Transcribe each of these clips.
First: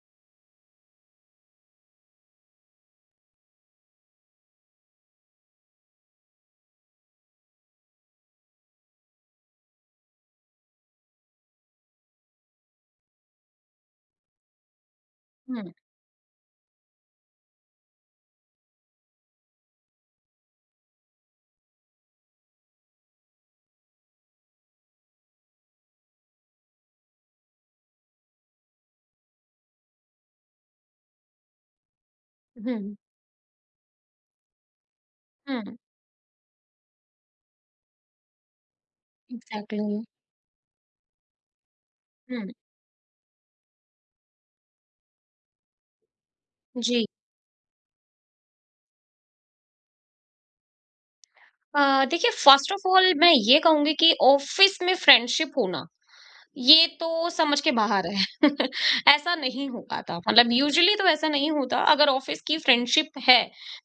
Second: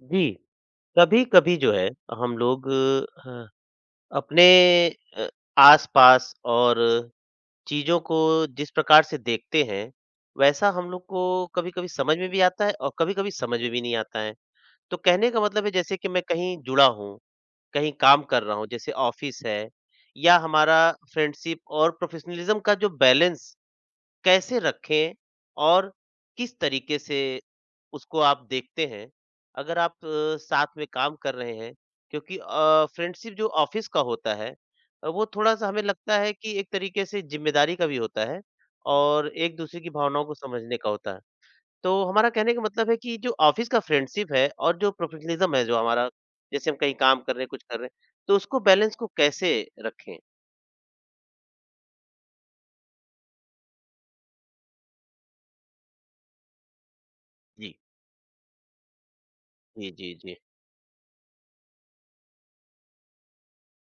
जी, कभी-कभी जो है हम लोग अपने अ, आस-पास और चीज़ों को जिस प्रकार से देखते हैं, वैसा हम लोग को कभी-कभी समझ में भी आता है और कभी-कभी समझ में भी नहीं आता है। तो कहने का मतलब है हुँ, जैसे कि मैं कहीं जुड़ा हूँ, कहीं काम कर रहा हूँ, जैसे ऑफ़िस है या हमारा फ्रेंडशिप और प्रोफ़ेशनलिज़्म का जो बैलेंस कैसे रखें और किस तरीके से उसको आप देखते हैं, अगर आप साथ में काम कर रहे हैं, क्योंकि हुँ, फ्रेंडशिप जो ऑफिस का होता है, वो थोड़ा सा हुँ, हमें लगता है कि एक तरीके से जिम्मेदारी का भी होता है और एक दूसरे की एग्ज़ैक्टली, भावनाओं को समझने का होता है। तो हमारा हुँ, कहने का मतलब है कि जो ऑफिस का फ्रेंडशिप है और जो प्रोफेशनलिज्म है जो हमारा, जैसे हम कहीं जी। काम कर रहे हैं कुछ कर रहे हैं, तो उसको बैलेंस को कैसे रखें। देखिए फ़र्स्ट ऑफ़ ऑल मैं ये कहूँगी कि ऑफ़िस में फ्रेंडशिप होना, ये तो समझ के जी, बाहर है ऐसा नहीं हो जी, जी, पाता जी, मतलब यूजुअली तो ऐसा नहीं होता अगर ऑफिस की फ्रेंडशिप है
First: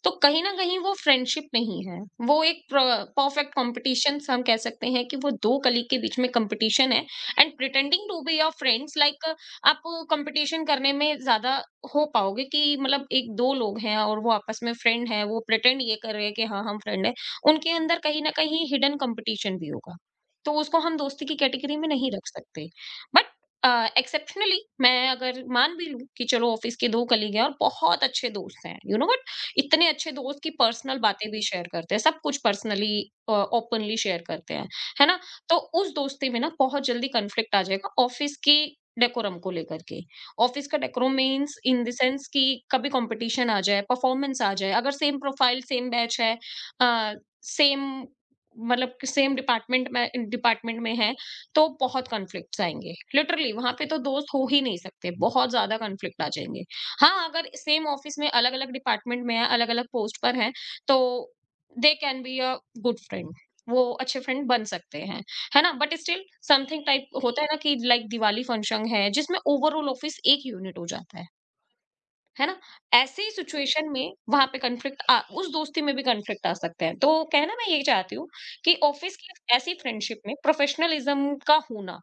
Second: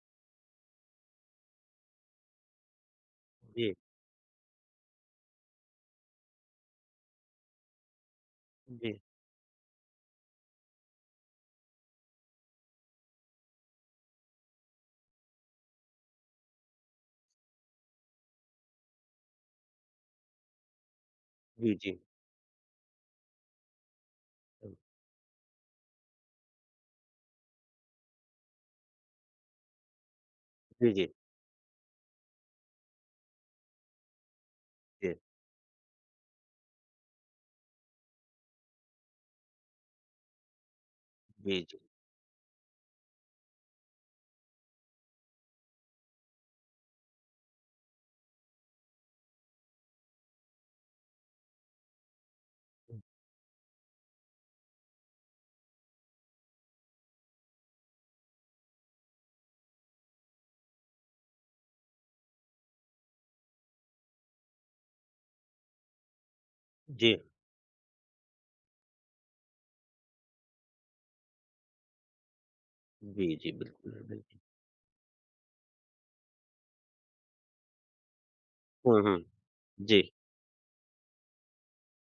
तो कहीं ना कहीं वो फ्रेंडशिप नहीं है। वो एक परफेक्ट जी, कंपटीशन हम कह सकते हैं कि वो दो कलीग के बीच में कंपटीशन है and pretending to be your friends जी, लाइक आप कंपटीशन करने में ज्यादा हो पाओगे कि मतलब एक दो लोग हैं और वो आपस में फ्रेंड है वो प्रिटेंड ये कर रहे हैं कि हाँ हम फ्रेंड है। उनके अंदर कहीं ना कहीं हिडन कंपटीशन भी होगा तो उसको हम दोस्ती की जी, कैटेगरी में जी, नहीं रख सकते। बट एक्सेप्शनली मैं अगर मान भी लूं कि चलो ऑफिस के दो कलीग हैं और बहुत अच्छे दोस्त हैं, यू नो, बट इतने अच्छे दोस्त की जी, पर्सनल जी, बातें भी शेयर करते हैं, सब कुछ पर्सनली ओपनली शेयर करते हैं, है जी, ना? तो उस दोस्ती में ना बहुत जल्दी कन्फ्लिक्ट आ जाएगा ऑफिस की डेकोरम को लेकर के। ऑफिस का डेकोरम मीन्स जी, जी। इन द सेंस कि कभी कंपटीशन आ जाए, परफॉर्मेंस आ जाए, अगर सेम प्रोफाइल सेम बैच है, सेम मतलब कि सेम डिपार्टमेंट में है, तो बहुत कॉन्फ्लिक्ट्स आएंगे लिटरली। वहां पे तो दोस्त हो ही नहीं सकते, बहुत ज्यादा कॉन्फ्लिक्ट आ जाएंगे। हाँ, अगर सेम ऑफिस में अलग अलग डिपार्टमेंट में है, अलग अलग पोस्ट पर है, तो they can be a good friend. वो अच्छे फ्रेंड बन सकते हैं, है ना? बट स्टिल समथिंग टाइप जी, होता है ना कि लाइक दिवाली फंक्शन है जिसमें ओवरऑल ऑफिस एक यूनिट हो जाता है ना? ऐसे जी, ही जी, सिचुएशन बिल्कुल, में बिल्कुल। वहाँ पे कॉन्फ्लिक्ट आ उस दोस्ती में भी कॉन्फ्लिक्ट आ सकते हैं। तो कहना मैं यही चाहती हूँ कि हुँ, ऑफिस हुँ। की ऐसी जी, फ्रेंडशिप में प्रोफेशनलिज्म का होना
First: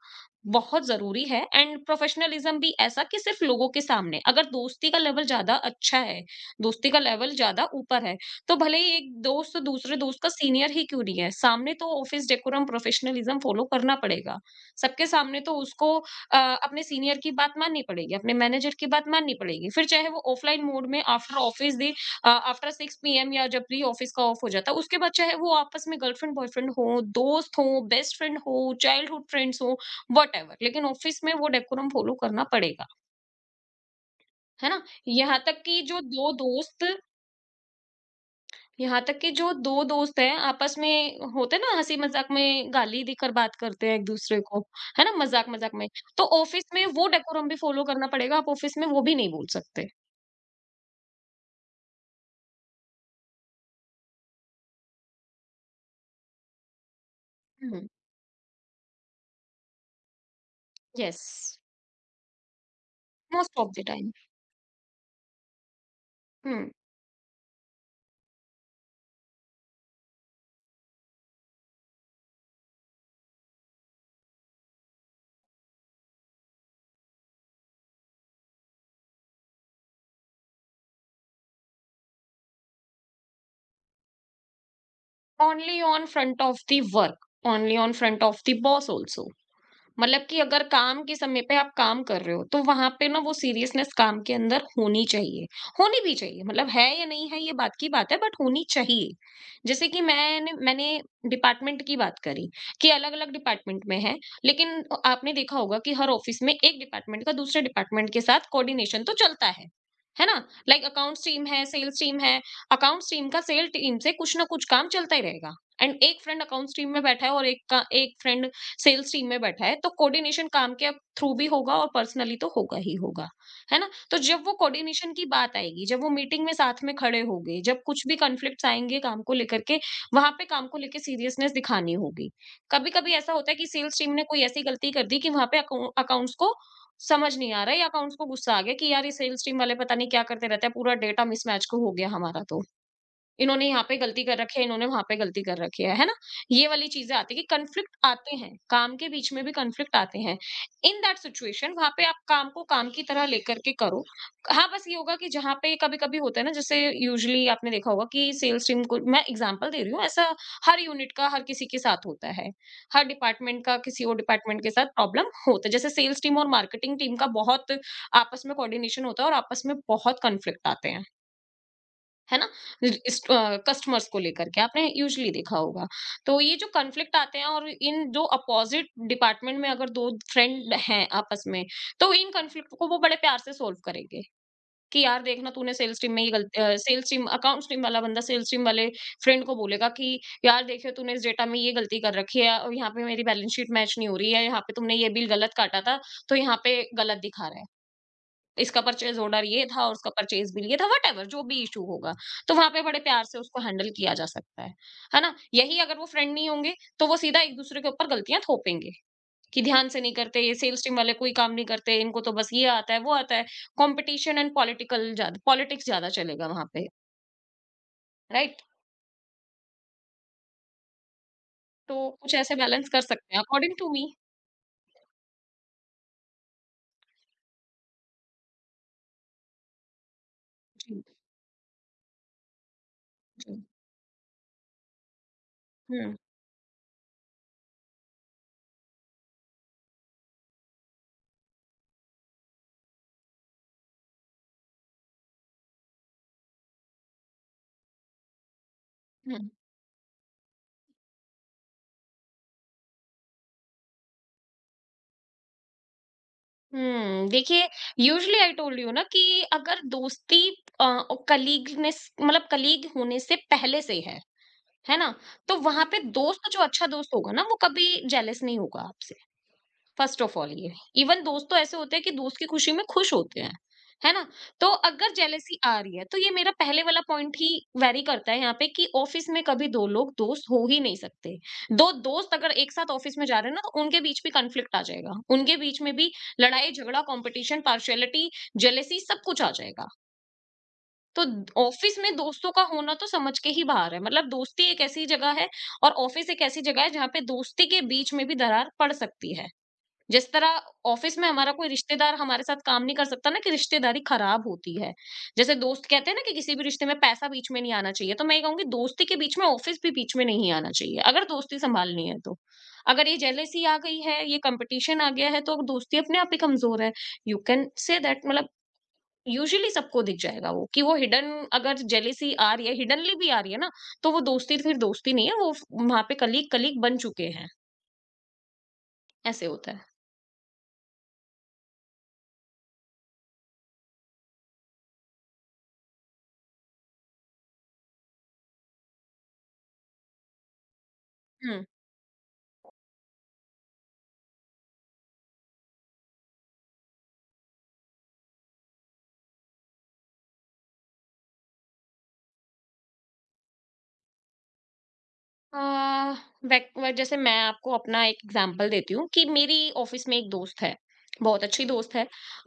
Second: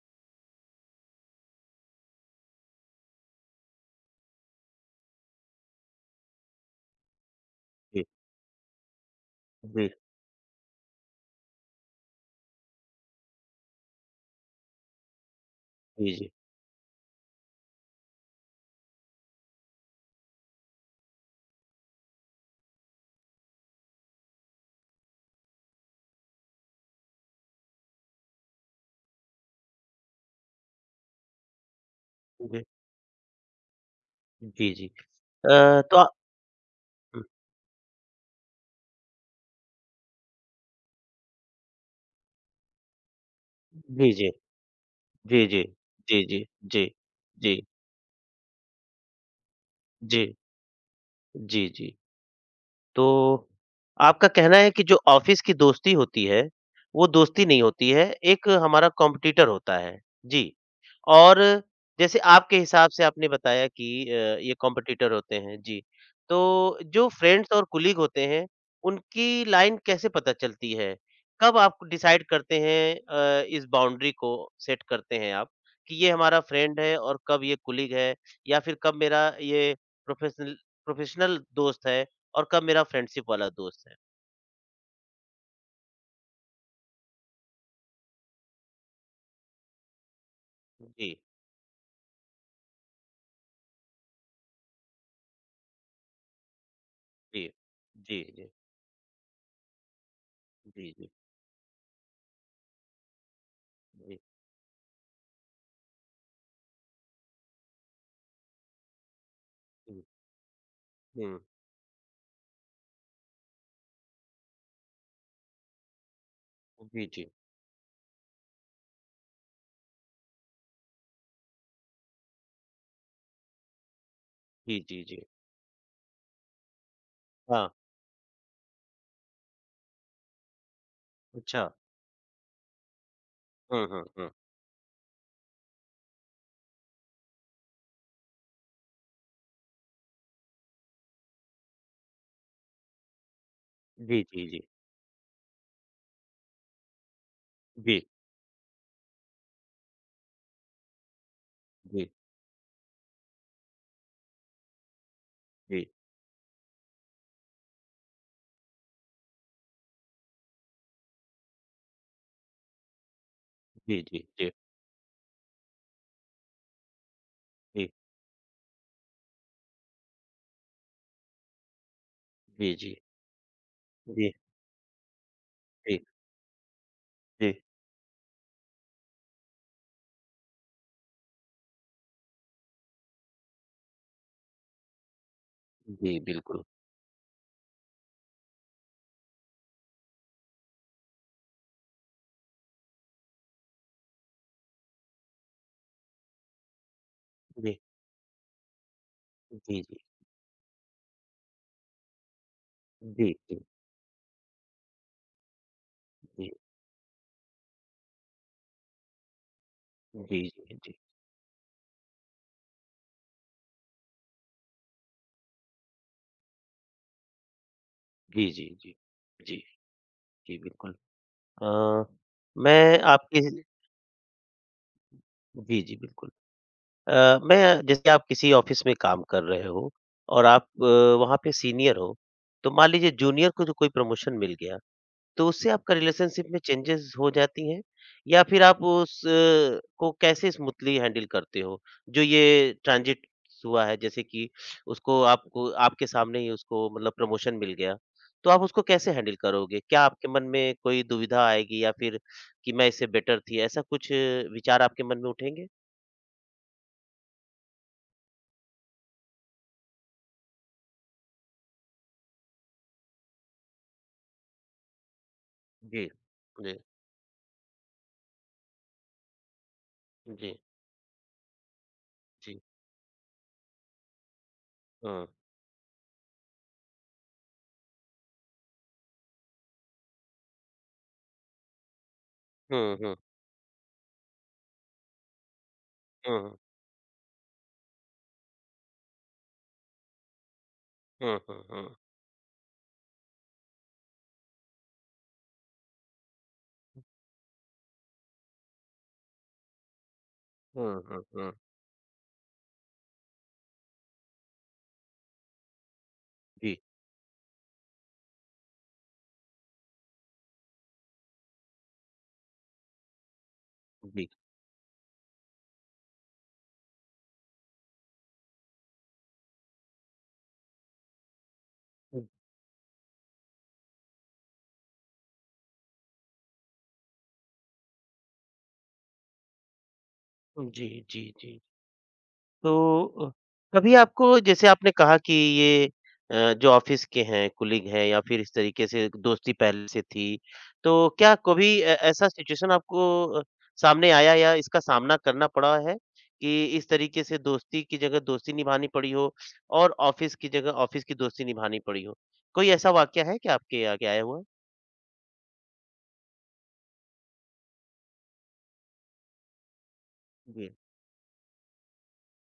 बहुत ज़रूरी है, एंड प्रोफेशनलिज्म भी ऐसा कि सिर्फ लोगों के सामने। अगर दोस्ती का लेवल ज़्यादा अच्छा है, दोस्ती का लेवल ज़्यादा ऊपर जी, है, तो भले ही एक दोस्त जी, दूसरे दोस्त का सीनियर ही क्यों नहीं है, सामने तो ऑफिस डेकोरम प्रोफेशनलिज्म फॉलो करना पड़ेगा। सबके सामने तो उसको जी, जी, अ, अपने सीनियर की बात माननी पड़ेगी, अपने मैनेजर की बात माननी पड़ेगी। फिर चाहे वो ऑफलाइन मोड में after office day after 6 PM या जब भी ऑफिस का ऑफ हो जाता है, उसके बाद चाहे वो आपस में गर्लफ्रेंड बॉयफ्रेंड हो, दोस्त हो, बेस्ट फ्रेंड हो, चाइल्डहुड फ्रेंड्स हो, व्हाटएवर, लेकिन ऑफिस में वो डेकोरम फॉलो करना जी, पड़ेगा, है जी, ना? जी। यहाँ तक कि जो तो 2 दोस्त अ, यहाँ तक कि जो दो दोस्त हैं, आपस में होते हैं ना हंसी मजाक में गाली देकर बात करते हैं एक जी, जी, दूसरे को, है ना, जी, मजाक जी, मजाक में, जी, तो जी, ऑफिस में जी, वो डेकोरम जी, भी फॉलो करना पड़ेगा। आप ऑफिस में वो भी नहीं बोल सकते। जी, जी, जी। तो आपका कहना है कि जो ऑफ़िस की दोस्ती होती है, वो दोस्ती नहीं हम्म। होती है, एक हमारा कॉम्पिटिटर होता है। जी। यस। और जैसे आपके हिसाब से आपने मोस्ट बताया ऑफ द कि टाइम। ये कॉम्पिटिटर होते हैं, जी। हम्म। तो जो फ्रेंड्स और कोलीग होते हैं, उनकी लाइन कैसे पता चलती है? कब आप डिसाइड करते हैं इस बाउंड्री को सेट करते हैं आप कि ये हमारा फ्रेंड है और कब ये कोलीग है, या फिर कब मेरा ये प्रोफेशनल प्रोफेशनल दोस्त है और कब मेरा फ्रेंडशिप वाला दोस्त है? Only on front of the work, only on front of the boss also. मतलब कि अगर काम के जी, समय पे आप काम कर रहे हो तो वहां पे ना वो सीरियसनेस काम के अंदर होनी चाहिए, होनी भी चाहिए, मतलब है या नहीं है जी। ये बात की बात है, जी, बट जी। होनी चाहिए। जैसे कि मैंने मैंने जी, जी। डिपार्टमेंट की बात करी कि अलग अलग डिपार्टमेंट में है, जी, लेकिन आपने देखा होगा कि हर ऑफिस में एक डिपार्टमेंट का दूसरे डिपार्टमेंट के साथ कोऑर्डिनेशन तो चलता है हुँ। है ना? लाइक अकाउंट्स हुँ। टीम है सेल्स टीम है, अकाउंट्स टीम का सेल टीम से कुछ ना कुछ काम चलता ही रहेगा। एंड एक फ्रेंड अकाउंट्स टीम में जी, बैठा जी। है और एक का एक फ्रेंड सेल्स टीम में बैठा है, तो कोऑर्डिनेशन काम के थ्रू भी होगा और पर्सनली तो होगा ही होगा, है ना? तो जब वो जी, जी, कोऑर्डिनेशन जी। की बात आएगी, जब वो मीटिंग में साथ में खड़े होंगे, हाँ, जब कुछ भी कॉन्फ्लिक्ट्स आएंगे काम को लेकर के, वहां पे काम को लेकर सीरियसनेस अच्छा। दिखानी होगी। कभी कभी ऐसा होता है कि हुँ, सेल्स हुँ, टीम ने हुँ। कोई ऐसी गलती कर दी कि वहां पे अकाउंट्स को समझ नहीं आ रहा है, या अकाउंट्स को गुस्सा आ गया कि यार ये सेल्स टीम वाले पता नहीं क्या करते रहते हैं, पूरा डेटा मिसमैच को हो गया हमारा। तो इन्होंने यहाँ पे जी, गलती कर जी, रखी जी। है, इन्होंने वहाँ पे गलती कर रखी है ना? ये वाली चीज़ें आती है कि कॉन्फ्लिक्ट जी, आते हैं, काम के बीच में भी कॉन्फ्लिक्ट आते हैं। इन दैट सिचुएशन वहाँ पे जी, आप काम को काम की तरह लेकर के करो। हाँ, बस ये होगा कि जहाँ पे जी, कभी-कभी होता है ना जैसे यूजुअली आपने देखा होगा कि सेल्स टीम को मैं एग्जांपल दे रही हूँ, ऐसा हर यूनिट का हर किसी के साथ होता है। हर डिपार्टमेंट का जी, किसी और जी, जी, डिपार्टमेंट के साथ प्रॉब्लम होता है। जैसे सेल्स टीम और मार्केटिंग टीम का बहुत आपस में कोऑर्डिनेशन होता है और आपस में बहुत कॉन्फ्लिक्ट आते हैं, है ना? जी, जी, इस कस्टमर्स जी, को जी, लेकर के आपने यूजुअली देखा होगा। जी, तो ये जो कॉन्फ्लिक्ट आते हैं, जी, और इन जो अपोज़िट डिपार्टमेंट में अगर 2 फ्रेंड हैं आपस में, तो इन कॉन्फ्लिक्ट को वो बड़े प्यार से सॉल्व करेंगे कि यार देखना तूने सेल्स टीम जी, में ये गलती बिल्कुल। सेल्स टीम अकाउंट्स टीम वाला बंदा सेल्स टीम वाले फ्रेंड को बोलेगा कि यार देखिए तूने इस डेटा में ये गलती कर रखी है और यहाँ पे मेरी बैलेंस शीट मैच नहीं हो रही है, यहाँ पे तुमने ये बिल गलत काटा था, तो यहाँ पे गलत दिखा रहा है। जी, इसका परचेज़ ऑर्डर ये जी, था और जी, उसका परचेज़ बिल ये था, व्हाटएवर जो भी इश्यू होगा। तो वहाँ पे बड़े प्यार जी, से उसको जी, हैंडल किया जा सकता है ना? यही अगर वो फ्रेंड नहीं जी, होंगे, तो वो सीधा एक-दूसरे के ऊपर गलतियाँ थोपेंगे, कि ध्यान से नहीं करते, जी, ये जी, जी, सेल्स टीम जी, वाले कोई काम नहीं करते, इनको तो बस ये आता है, वो आता है। कॉम्पिटिशन एंड पॉलिटिकल ज़्यादा, पॉलिटिक्स ज़्यादा चलेगा वहाँ पे, जी, राइट? जी, जी, जी, बिल्कुल। अ, तो कुछ ऐसे बैलेंस मैं कर सकते आपके हैं अकॉर्डिंग टू मी। जी, जी, बिल्कुल। मैं जैसे आप किसी ऑफ़िस में काम कर रहे हो और आप जी, वहाँ पे सीनियर हो, तो मान लीजिए जूनियर जी। को जो कोई प्रमोशन मिल गया, तो उससे आपका हुँ, रिलेशनशिप में चेंजेस हो जाती हैं? या फिर आप उस को कैसे स्मूथली हैंडल करते हो? जो ये ट्रांज़िट हुआ है जैसे कि उसको आपको आपके सामने ही उसको मतलब प्रमोशन मिल गया, तो आप उसको कैसे हैंडल हुँ। करोगे? क्या आपके मन में कोई दुविधा आएगी, या फिर कि मैं इससे बेटर थी, ऐसा कुछ विचार आपके मन में उठेंगे? हम्म, देखिए यूजुअली आई टोल्ड यू ना कि अगर दोस्ती कलीगनेस मतलब कलीग होने से पहले से है ना, तो वहां पे जी, दोस्त जो जी, अच्छा दोस्त होगा ना वो कभी जेलस नहीं होगा आपसे। फर्स्ट ऑफ ऑल जी, ये इवन दोस्त तो ऐसे होते हैं कि दोस्त की जी। खुशी में खुश होते हैं, है ना? तो अगर हुँ, जेलेसी आ रही है तो ये मेरा पहले वाला पॉइंट ही वैरी करता है यहाँ पे कि ऑफिस में कभी दो लोग दोस्त हो ही नहीं सकते। दो दोस्त अगर एक साथ हुँ, हुँ, ऑफिस में जा रहे हैं ना, तो उनके बीच भी कंफ्लिक्ट आ जाएगा, उनके बीच में भी हुँ, हुँ, लड़ाई झगड़ा कंपटीशन पार्शियलिटी जेलेसी सब कुछ आ जाएगा। तो हुँ, हुँ, हुँ, ऑफिस में दोस्तों का होना तो समझ के ही बाहर है, मतलब दोस्ती एक ऐसी जगह है और ऑफिस एक ऐसी जगह है जहाँ पे दोस्ती के बीच में भी दरार पड़ सकती है। जिस तरह हुँ, ऑफिस हुँ, में हमारा हुँ, कोई रिश्तेदार हमारे साथ काम नहीं कर सकता ना कि रिश्तेदारी खराब होती है। जैसे दोस्त कहते हैं ना कि किसी भी जी, रिश्ते में पैसा बीच में नहीं आना चाहिए, तो मैं ये कहूँगी दोस्ती के बीच में ऑफिस भी बीच में नहीं आना चाहिए, अगर दोस्ती सँभालनी है तो। अगर ये जेलसी आ गई है, जी। ये कॉम्पिटिशन आ गया है, तो दोस्ती अपने आप ही कमज़ोर है। यू कैन से दैट, मतलब यूजुअली सबको दिख जाएगा वो कि वो हिडन अगर जेलसी आ रही है, हिडनली भी आ रही है ना, तो वो दोस्ती फिर दोस्ती नहीं है, वो फ वहाँ पे कलीग-कलीग बन चुके हैं, ऐसे होता है। हुँ, जी, जी, जी। तो कभी आपको जैसे आपने कहा कि ये जो ऑफिस के हैं, कलीग हैं या फिर इस तरीके से दोस्ती पहले से थी, तो क्या हम्म। कभी ए ऐसा सिचुएशन आपको अ, सामने आया या इसका सामना करना पड़ा है कि इस तरीके से दोस्ती की जगह दोस्ती निभानी पड़ी हो और ऑफिस की जगह ऑफिस की दोस्ती निभानी पड़ी हो? कोई ऐसा वाकया है क्या आपके आगे आया हुआ? अ, बैक जैसे मैं आपको अपना एक एग्जांपल देती हूँ कि मेरी ऑफिस में एक दोस्त है, जी, बहुत अच्छी दोस्त है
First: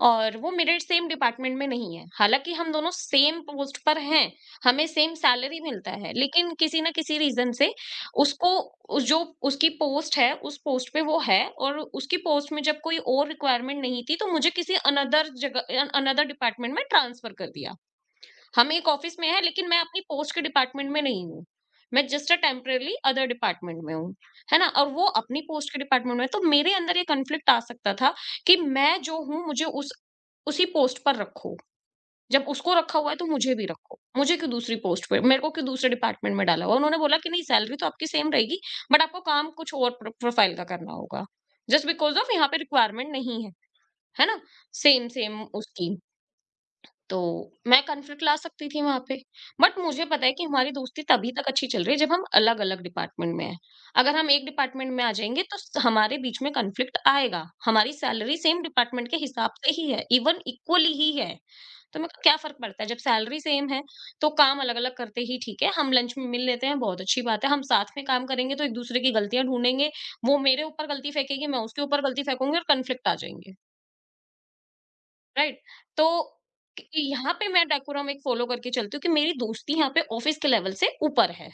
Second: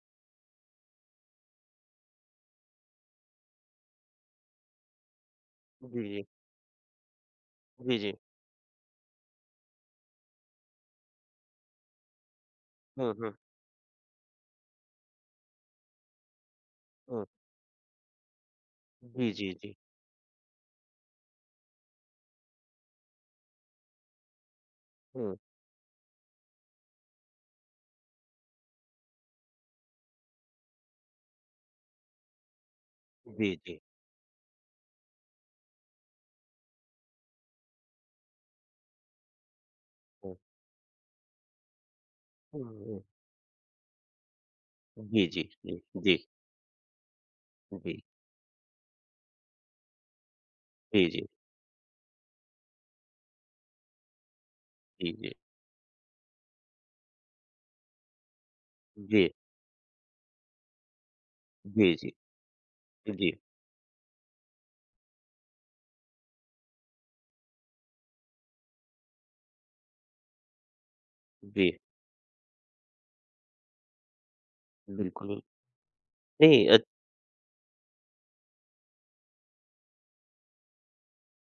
और वो मेरे सेम डिपार्टमेंट में नहीं है। हालाँकि हम दोनों सेम पोस्ट पर हैं, हमें सेम सैलरी मिलता जी, है, जी। लेकिन किसी ना किसी रीज़न से जी, जी। उसको उस जो उसकी पोस्ट है, उस पोस्ट पे वो है और उसकी पोस्ट में जब कोई हुँ, और हुँ, रिक्वायरमेंट नहीं थी, तो मुझे किसी अनदर जगह अनदर डिपार्टमेंट में हुँ। ट्रांसफ़र कर दिया। हम एक ऑफिस में जी, हैं जी, लेकिन जी। मैं अपनी पोस्ट के डिपार्टमेंट में नहीं हूँ। मैं just a temporary other department में हूँ, है ना? और वो हुँ। अपनी पोस्ट के डिपार्टमेंट में है, तो मेरे अंदर ये कॉन्फ्लिक्ट आ सकता था कि मैं जो हूँ मुझे उस उसी पोस्ट पर रखो। जब उसको रखा हुआ है तो मुझे जी, भी जी। रखो। मुझे क्यों दूसरी पोस्ट पे, मेरे को क्यों दूसरे डिपार्टमेंट में डाला हुआ है? उन्होंने बोला कि नहीं, सैलरी तो आपकी सेम रहेगी बट आपको काम कुछ और प्रो हुँ। प्रोफाइल का करना होगा। जस्ट बिकॉज़ ऑफ यहाँ पे हुँ, हुँ। रिक्वायरमेंट नहीं है, है ना? सेम जी, सेम जी, जी, उसकी। जी। तो मैं जी, कॉन्फ्लिक्ट ला सकती थी वहां पे, बट मुझे पता है कि हमारी दोस्ती जी, जी, तभी तक अच्छी चल रही है जब हम अलग अलग डिपार्टमेंट में हैं। अगर हम एक डिपार्टमेंट में आ जी, जाएंगे तो हमारे बीच में कॉन्फ्लिक्ट आएगा। हमारी सैलरी सेम डिपार्टमेंट के जी, हिसाब से ही है, इवन इक्वली ही है। जी, तो मैं, जी, क्या फर्क पड़ता है जब जी, जी, सैलरी सेम है, तो काम अलग अलग करते ही ठीक है। हम लंच में मिल लेते हैं, बहुत अच्छी बात है। हम साथ में काम करेंगे तो एक दूसरे की गलतियां ढूंढेंगे। वो मेरे ऊपर गलती फेंकेगी, मैं जी, उसके ऊपर गलती फेंकूंगी और कॉन्फ्लिक्ट आ जाएंगे। बिल्कुल, बिल राइट? तो नहीं, यहाँ पे मैं डेकोरम एक फ़ॉलो करके चलती हूँ कि मेरी दोस्ती यहाँ पे ऑफिस के लेवल से ऊपर है।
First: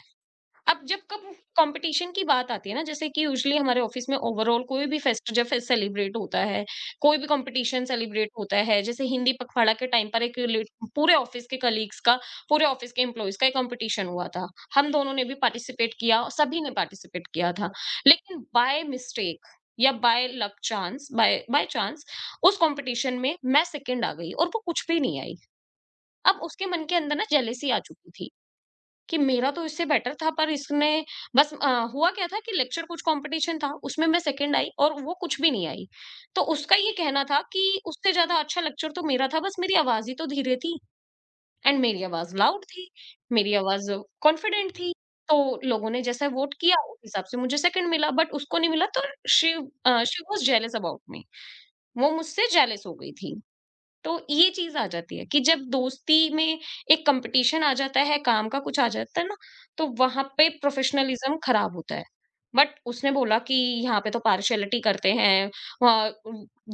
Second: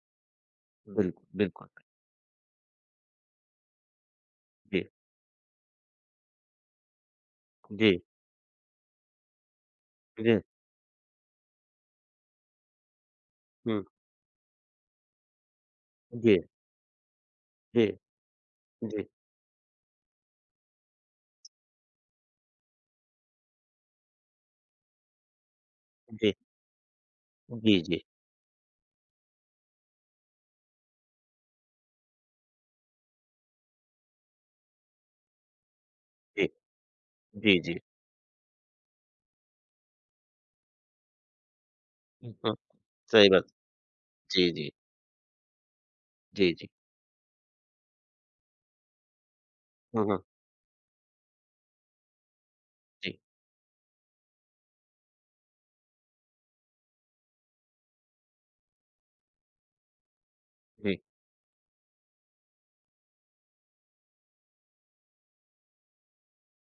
अब जब बिल्कुल, कब बिल्कुल, कंपटीशन की बात आती है ना, जैसे कि यूजुअली हमारे ऑफिस में ओवरऑल जी, कोई भी फेस्ट, जब फेस्ट सेलिब्रेट होता है, कोई भी कंपटीशन जी, सेलिब्रेट होता है, जैसे हिंदी पखवाड़ा के टाइम पर एक जी, पूरे ऑफिस के कलीग्स का, पूरे ऑफिस के एम्प्लॉयज का एक हुँ, कंपटीशन हुआ था। हम दोनों ने भी पार्टिसिपेट किया और जी, सभी ने पार्टिसिपेट किया था। जी, लेकिन बाय जी, मिस्टेक या by luck chance, by by chance उस कंपटीशन में मैं सेकंड आ गई और वो कुछ भी नहीं आई। जी, अब उसके मन के अंदर ना जेलेसी आ जी, जी, चुकी थी कि मेरा तो इससे बेटर था पर इसने। बस अ, हुआ क्या था कि लेक्चर कुछ कंपटीशन था, उसमें मैं सेकंड आई और वो कुछ भी नहीं आई। तो जी, उसका ये कहना था जी, कि जी, उससे ज़्यादा अच्छा लेक्चर तो मेरा था, बस मेरी आवाज़ ही तो धीरे थी। एंड मेरी आवाज़ हाँ, लाउड थी, सही बात, मेरी आवाज़ जी, कॉन्फिडेंट जी, थी। तो लोगों ने जैसा जी, वोट जी, किया उस हिसाब से मुझे सेकंड मिला, बट उसको नहीं मिला। तो हाँ, शी हाँ, वाज़ जेलस अबाउट मी। वो मुझसे जेलस हो गई जी, थी। तो ये चीज आ जाती है कि जब दोस्ती में एक कंपटीशन आ जाता है, काम का कुछ आ जाता है ना, तो वहां पे जी, प्रोफेशनलिज्म खराब होता है। बट उसने बोला कि यहाँ पे तो पार्शियलिटी करते हैं,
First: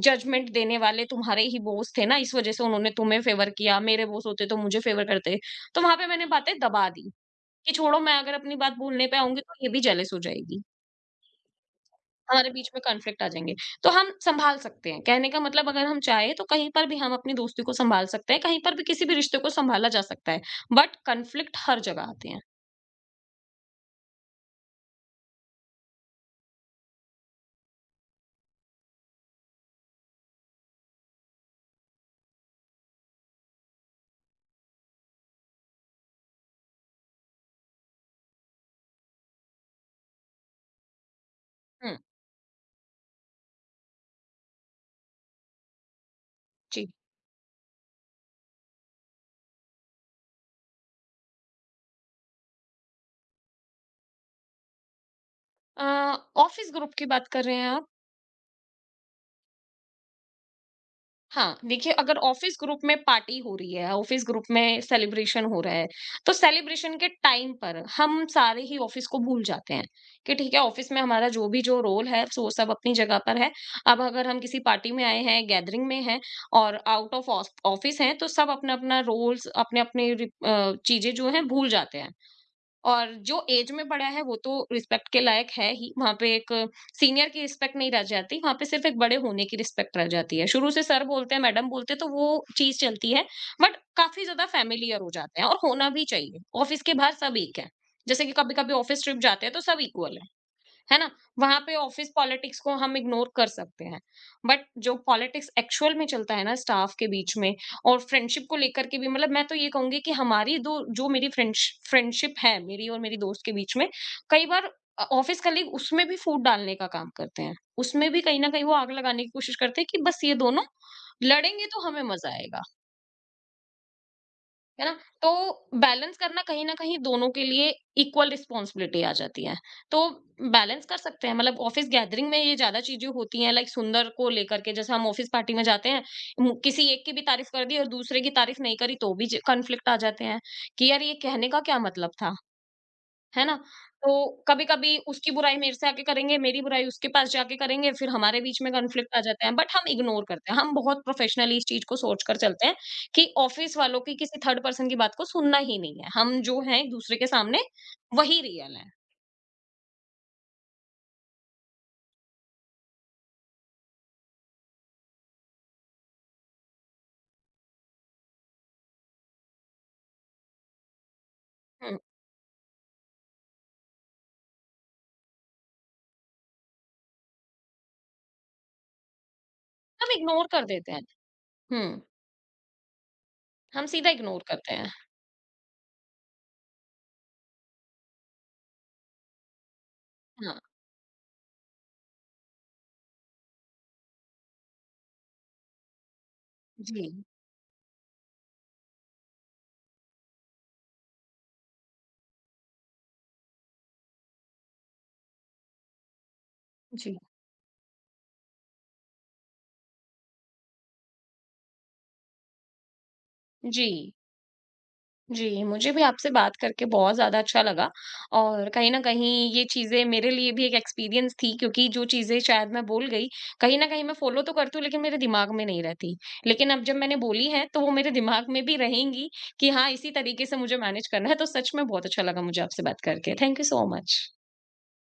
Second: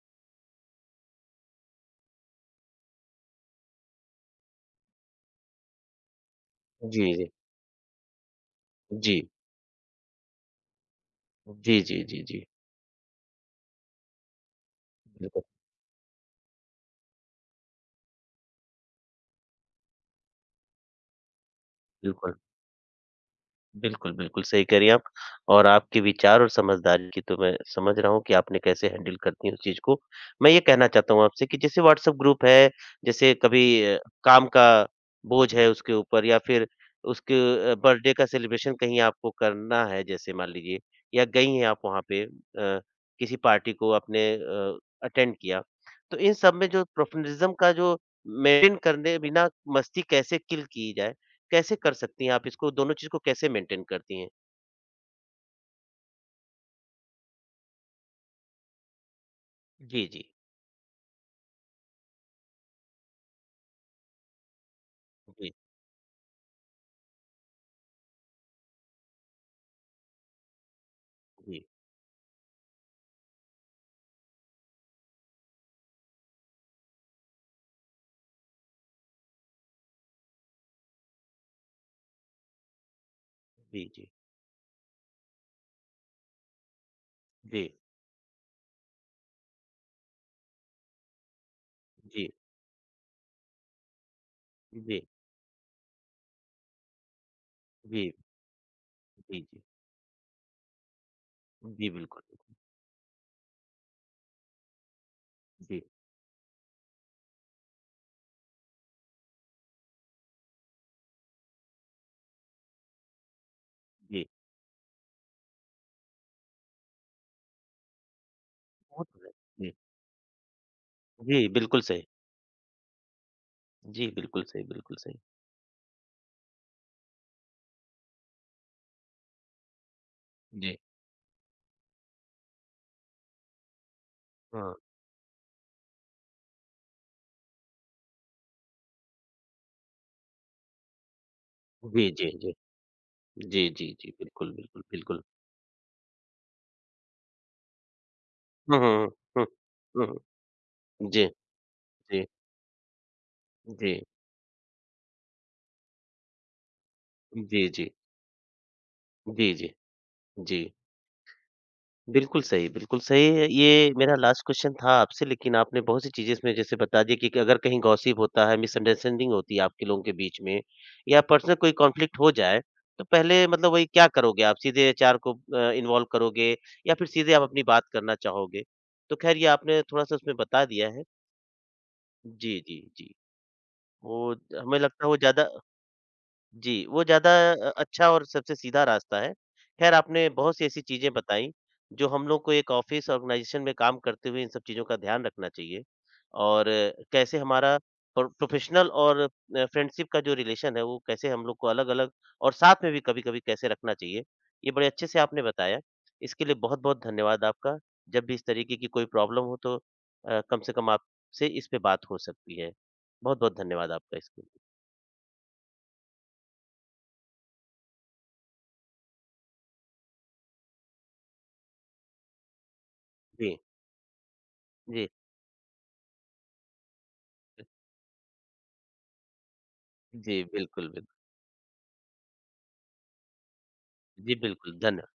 जजमेंट देने वाले तुम्हारे ही बॉस थे ना, इस वजह से उन्होंने तुम्हें फेवर किया, मेरे बॉस होते तो मुझे फेवर करते। तो वहां पे मैंने बातें दबा दी जी, जी, कि छोड़ो, मैं अगर अपनी बात बोलने पे आऊंगी तो ये भी जेलस हो जाएगी। जी, जी, जी, जी, जी, हमारे बीच में कॉन्फ्लिक्ट आ जाएँगे। तो हम सँभाल सकते हैं, कहने का बिल्कुल, मतलब अगर हम चाहें तो कहीं पर भी हम अपनी दोस्ती को सँभाल सकते हैं, कहीं पर भी किसी भी रिश्ते को सँभाला जा सकता है, बट कॉन्फ्लिक्ट हर जगह आते बिल्कुल। हैं। बिल्कुल, बिल्कुल, सही कह रही हैं आप, और आपके विचार और समझदारी की तो मैं समझ रहा हूँ कि आपने कैसे हैंडल करती हैं उस चीज़ को। मैं ये कहना चाहता हूँ आपसे कि जैसे व्हाट्सएप ग्रुप है, जैसे कभी काम का बोझ है उसके ऊपर या फिर उसके बर्थडे का सेलिब्रेशन कहीं आपको करना है, जैसे मान लीजिए या गई हैं आप हुँ, वहाँ पे किसी पार्टी को आपने अटेंड किया। तो इन सब में जो जी। प्रोफेशनलिज़्म का जो मेंटेन करने बिना मस्ती कैसे किल की जाए? कैसे कर सकती हैं आप इसको, दोनों चीज़ को कैसे मेंटेन करती हैं? अ, ऑफ़िस ग्रुप की बात कर रहे हैं आप? जी, जी। हाँ, देखिए, अगर ऑफ़िस ग्रुप में पार्टी हो रही है, ऑफ़िस ग्रुप में सेलिब्रेशन जी, हो रहा है, तो सेलिब्रेशन के टाइम पर हम सारे ही ऑफ़िस को भूल जाते हैं कि ठीक है, ऑफ़िस में हमारा जो भी जी, जो रोल है, सो सब अपनी जगह पर है। अब अगर हम किसी पार्टी में आए हैं, गैदरिंग में हैं और आउट ऑफ ऑस ऑफ़िस हैं, तो सब अपना-अपना रोल्स, अपने-अपने चीज़ें जो हैं भूल जाते हैं। और जो एज जी, में बड़ा जी, है वो तो रिस्पेक्ट के लायक है ही। वहां पे एक सीनियर की जी, रिस्पेक्ट नहीं रह जाती, वहां पे सिर्फ एक बड़े होने की रिस्पेक्ट रह जाती है। शुरू से सर बोलते हैं, मैडम बोलते हैं, तो वो जी, चीज चलती है। बट काफी ज्यादा फैमिलियर जी, हो जाते हैं, और होना भी चाहिए। ऑफिस के बाहर सब एक है। जी, जैसे कि कभी कभी ऑफिस ट्रिप जी, जाते हैं, तो जी, सब इक्वल है। है ना? वहाँ पे जी, ऑफिस बिल्कुल। पॉलिटिक्स को हम इग्नोर कर सकते हैं। बट जो पॉलिटिक्स जी, एक्चुअल में चलता है ना स्टाफ के बीच में, और फ्रेंडशिप को लेकर के भी, मतलब मैं तो ये कहूँगी कि हमारी दो जो मेरी फ्रेंड्श फ्रेंडशिप है, मेरी और मेरी दोस्त के बीच में, जी, कई बार ऑफिस कलीग उसमें भी फूट डालने का काम करते हैं। उसमें भी कहीं न कहीं वो आग वो लगाने तो की है। कोशिश जी, करते हैं कि बस ये दोनों जी, लड़ेंगे तो बिल्कुल हमें सही। मज़ा आएगा। जी, बिल्कुल सही, है ना? बिल्कुल सही। तो बैलेंस करना कहीं न कहीं दोनों के लिए इक्वल रिस्पॉन्सिबिलिटी आ जाती है। तो जी, बैलेंस कर सकते हैं, मतलब ऑफिस गैदरिंग में ये ज़्यादा चीज़ें होती हैं, लाइक सुंदर को लेकर के। हाँ। जैसे हम ऑफिस पार्टी में जाते हैं, मु किसी एक की भी तारीफ कर दी और दूसरे की तारीफ नहीं करी, तो भी ज कॉन्फ्लिक्ट आ जाते हैं कि यार, ये कहने का क्या जी, मतलब जी, था? जी। है ना? जी, जी, जी, तो बिल्कुल, बिल्कुल, कभी-कभी बिल्कुल। उसकी बुराई मेरे से आके करेंगे, मेरी बुराई उसके पास जाके करेंगे, फिर हमारे बीच में हुँ, हुँ, हुँ, कॉन्फ्लिक्ट आ जाता है, बट हम हुँ, हुँ, इग्नोर करते हैं। हम बहुत हुँ। जी, प्रोफेशनली इस चीज़ को सोच जी, कर चलते हैं कि ऑफिस वालों जी, की किसी थर्ड पर्सन की बात को सुनना ही नहीं है। हम जो हैं एक-दूसरे के सामने जी, जी, वही रियल हैं। जी, जी, जी। बिल्कुल सही, बिल्कुल सही। ये मेरा लास्ट क्वेश्चन था आपसे, लेकिन आपने बहुत सी चीज़ें इसमें जैसे बता दी कि अगर कहीं गॉसिप होता है, मिसअंडरस्टैंडिंग होती है आपके लोगों के बीच में या पर्सनल कोई हुँ, कॉन्फ्लिक्ट हो जाए, तो पहले मतलब वही क्या करोगे आप? सीधे एचआर को इन्वॉल्व करोगे या फिर सीधे आप अपनी बात करना चाहोगे? तो खैर ये आपने हम थोड़ा-सा उसमें इग्नोर कर बता दिया देते हैं। है। हुँ, जी, जी, जी। हम सीधा वो इग्नोर करते हमें हैं। लगता है वो ज़्यादा, जी, वो ज़्यादा अच्छा और सबसे सीधा रास्ता है। ख़ैर आपने बहुत हाँ, सी ऐसी चीज़ें बताई, जो हम लोग को एक ऑफ़िस ऑर्गेनाइज़ेशन में काम करते हुए इन सब चीज़ों का ध्यान रखना चाहिए और जी, कैसे हमारा प्रोफ़ेशनल और फ्रेंडशिप का जो रिलेशन है, वो कैसे हम लोग को अलग-अलग और साथ में भी कभी-कभी कैसे रखना चाहिए। ये बड़े अच्छे से आपने बताया, इसके लिए बहुत-बहुत जी, धन्यवाद आपका। जब भी इस तरीके की कोई प्रॉब्लम हो तो कम से कम आपसे इस पे बात हो सकती है। बहुत-बहुत जी। धन्यवाद आपका इसके लिए। जी, मुझे भी आपसे बात करके बहुत ज़्यादा अच्छा लगा, और कहीं न कहीं ये चीज़ें मेरे लिए भी एक एक्सपीरियंस थी, क्योंकि जो चीज़ें शायद मैं भूल गई, जी, कहीं न कहीं मैं फ़ॉलो तो करती हूँ लेकिन जी। मेरे दिमाग में नहीं रहती। लेकिन अब जब मैंने बोली हैं, तो वो मेरे दिमाग में भी रहेंगी कि हाँ, इसी जी, तरीके से मुझे बिल्कुल, मैनेज बिल्कुल। करना है। तो सच में बहुत अच्छा लगा मुझे आपसे बात करके। Thank you so much. जी, बिल्कुल, धन्य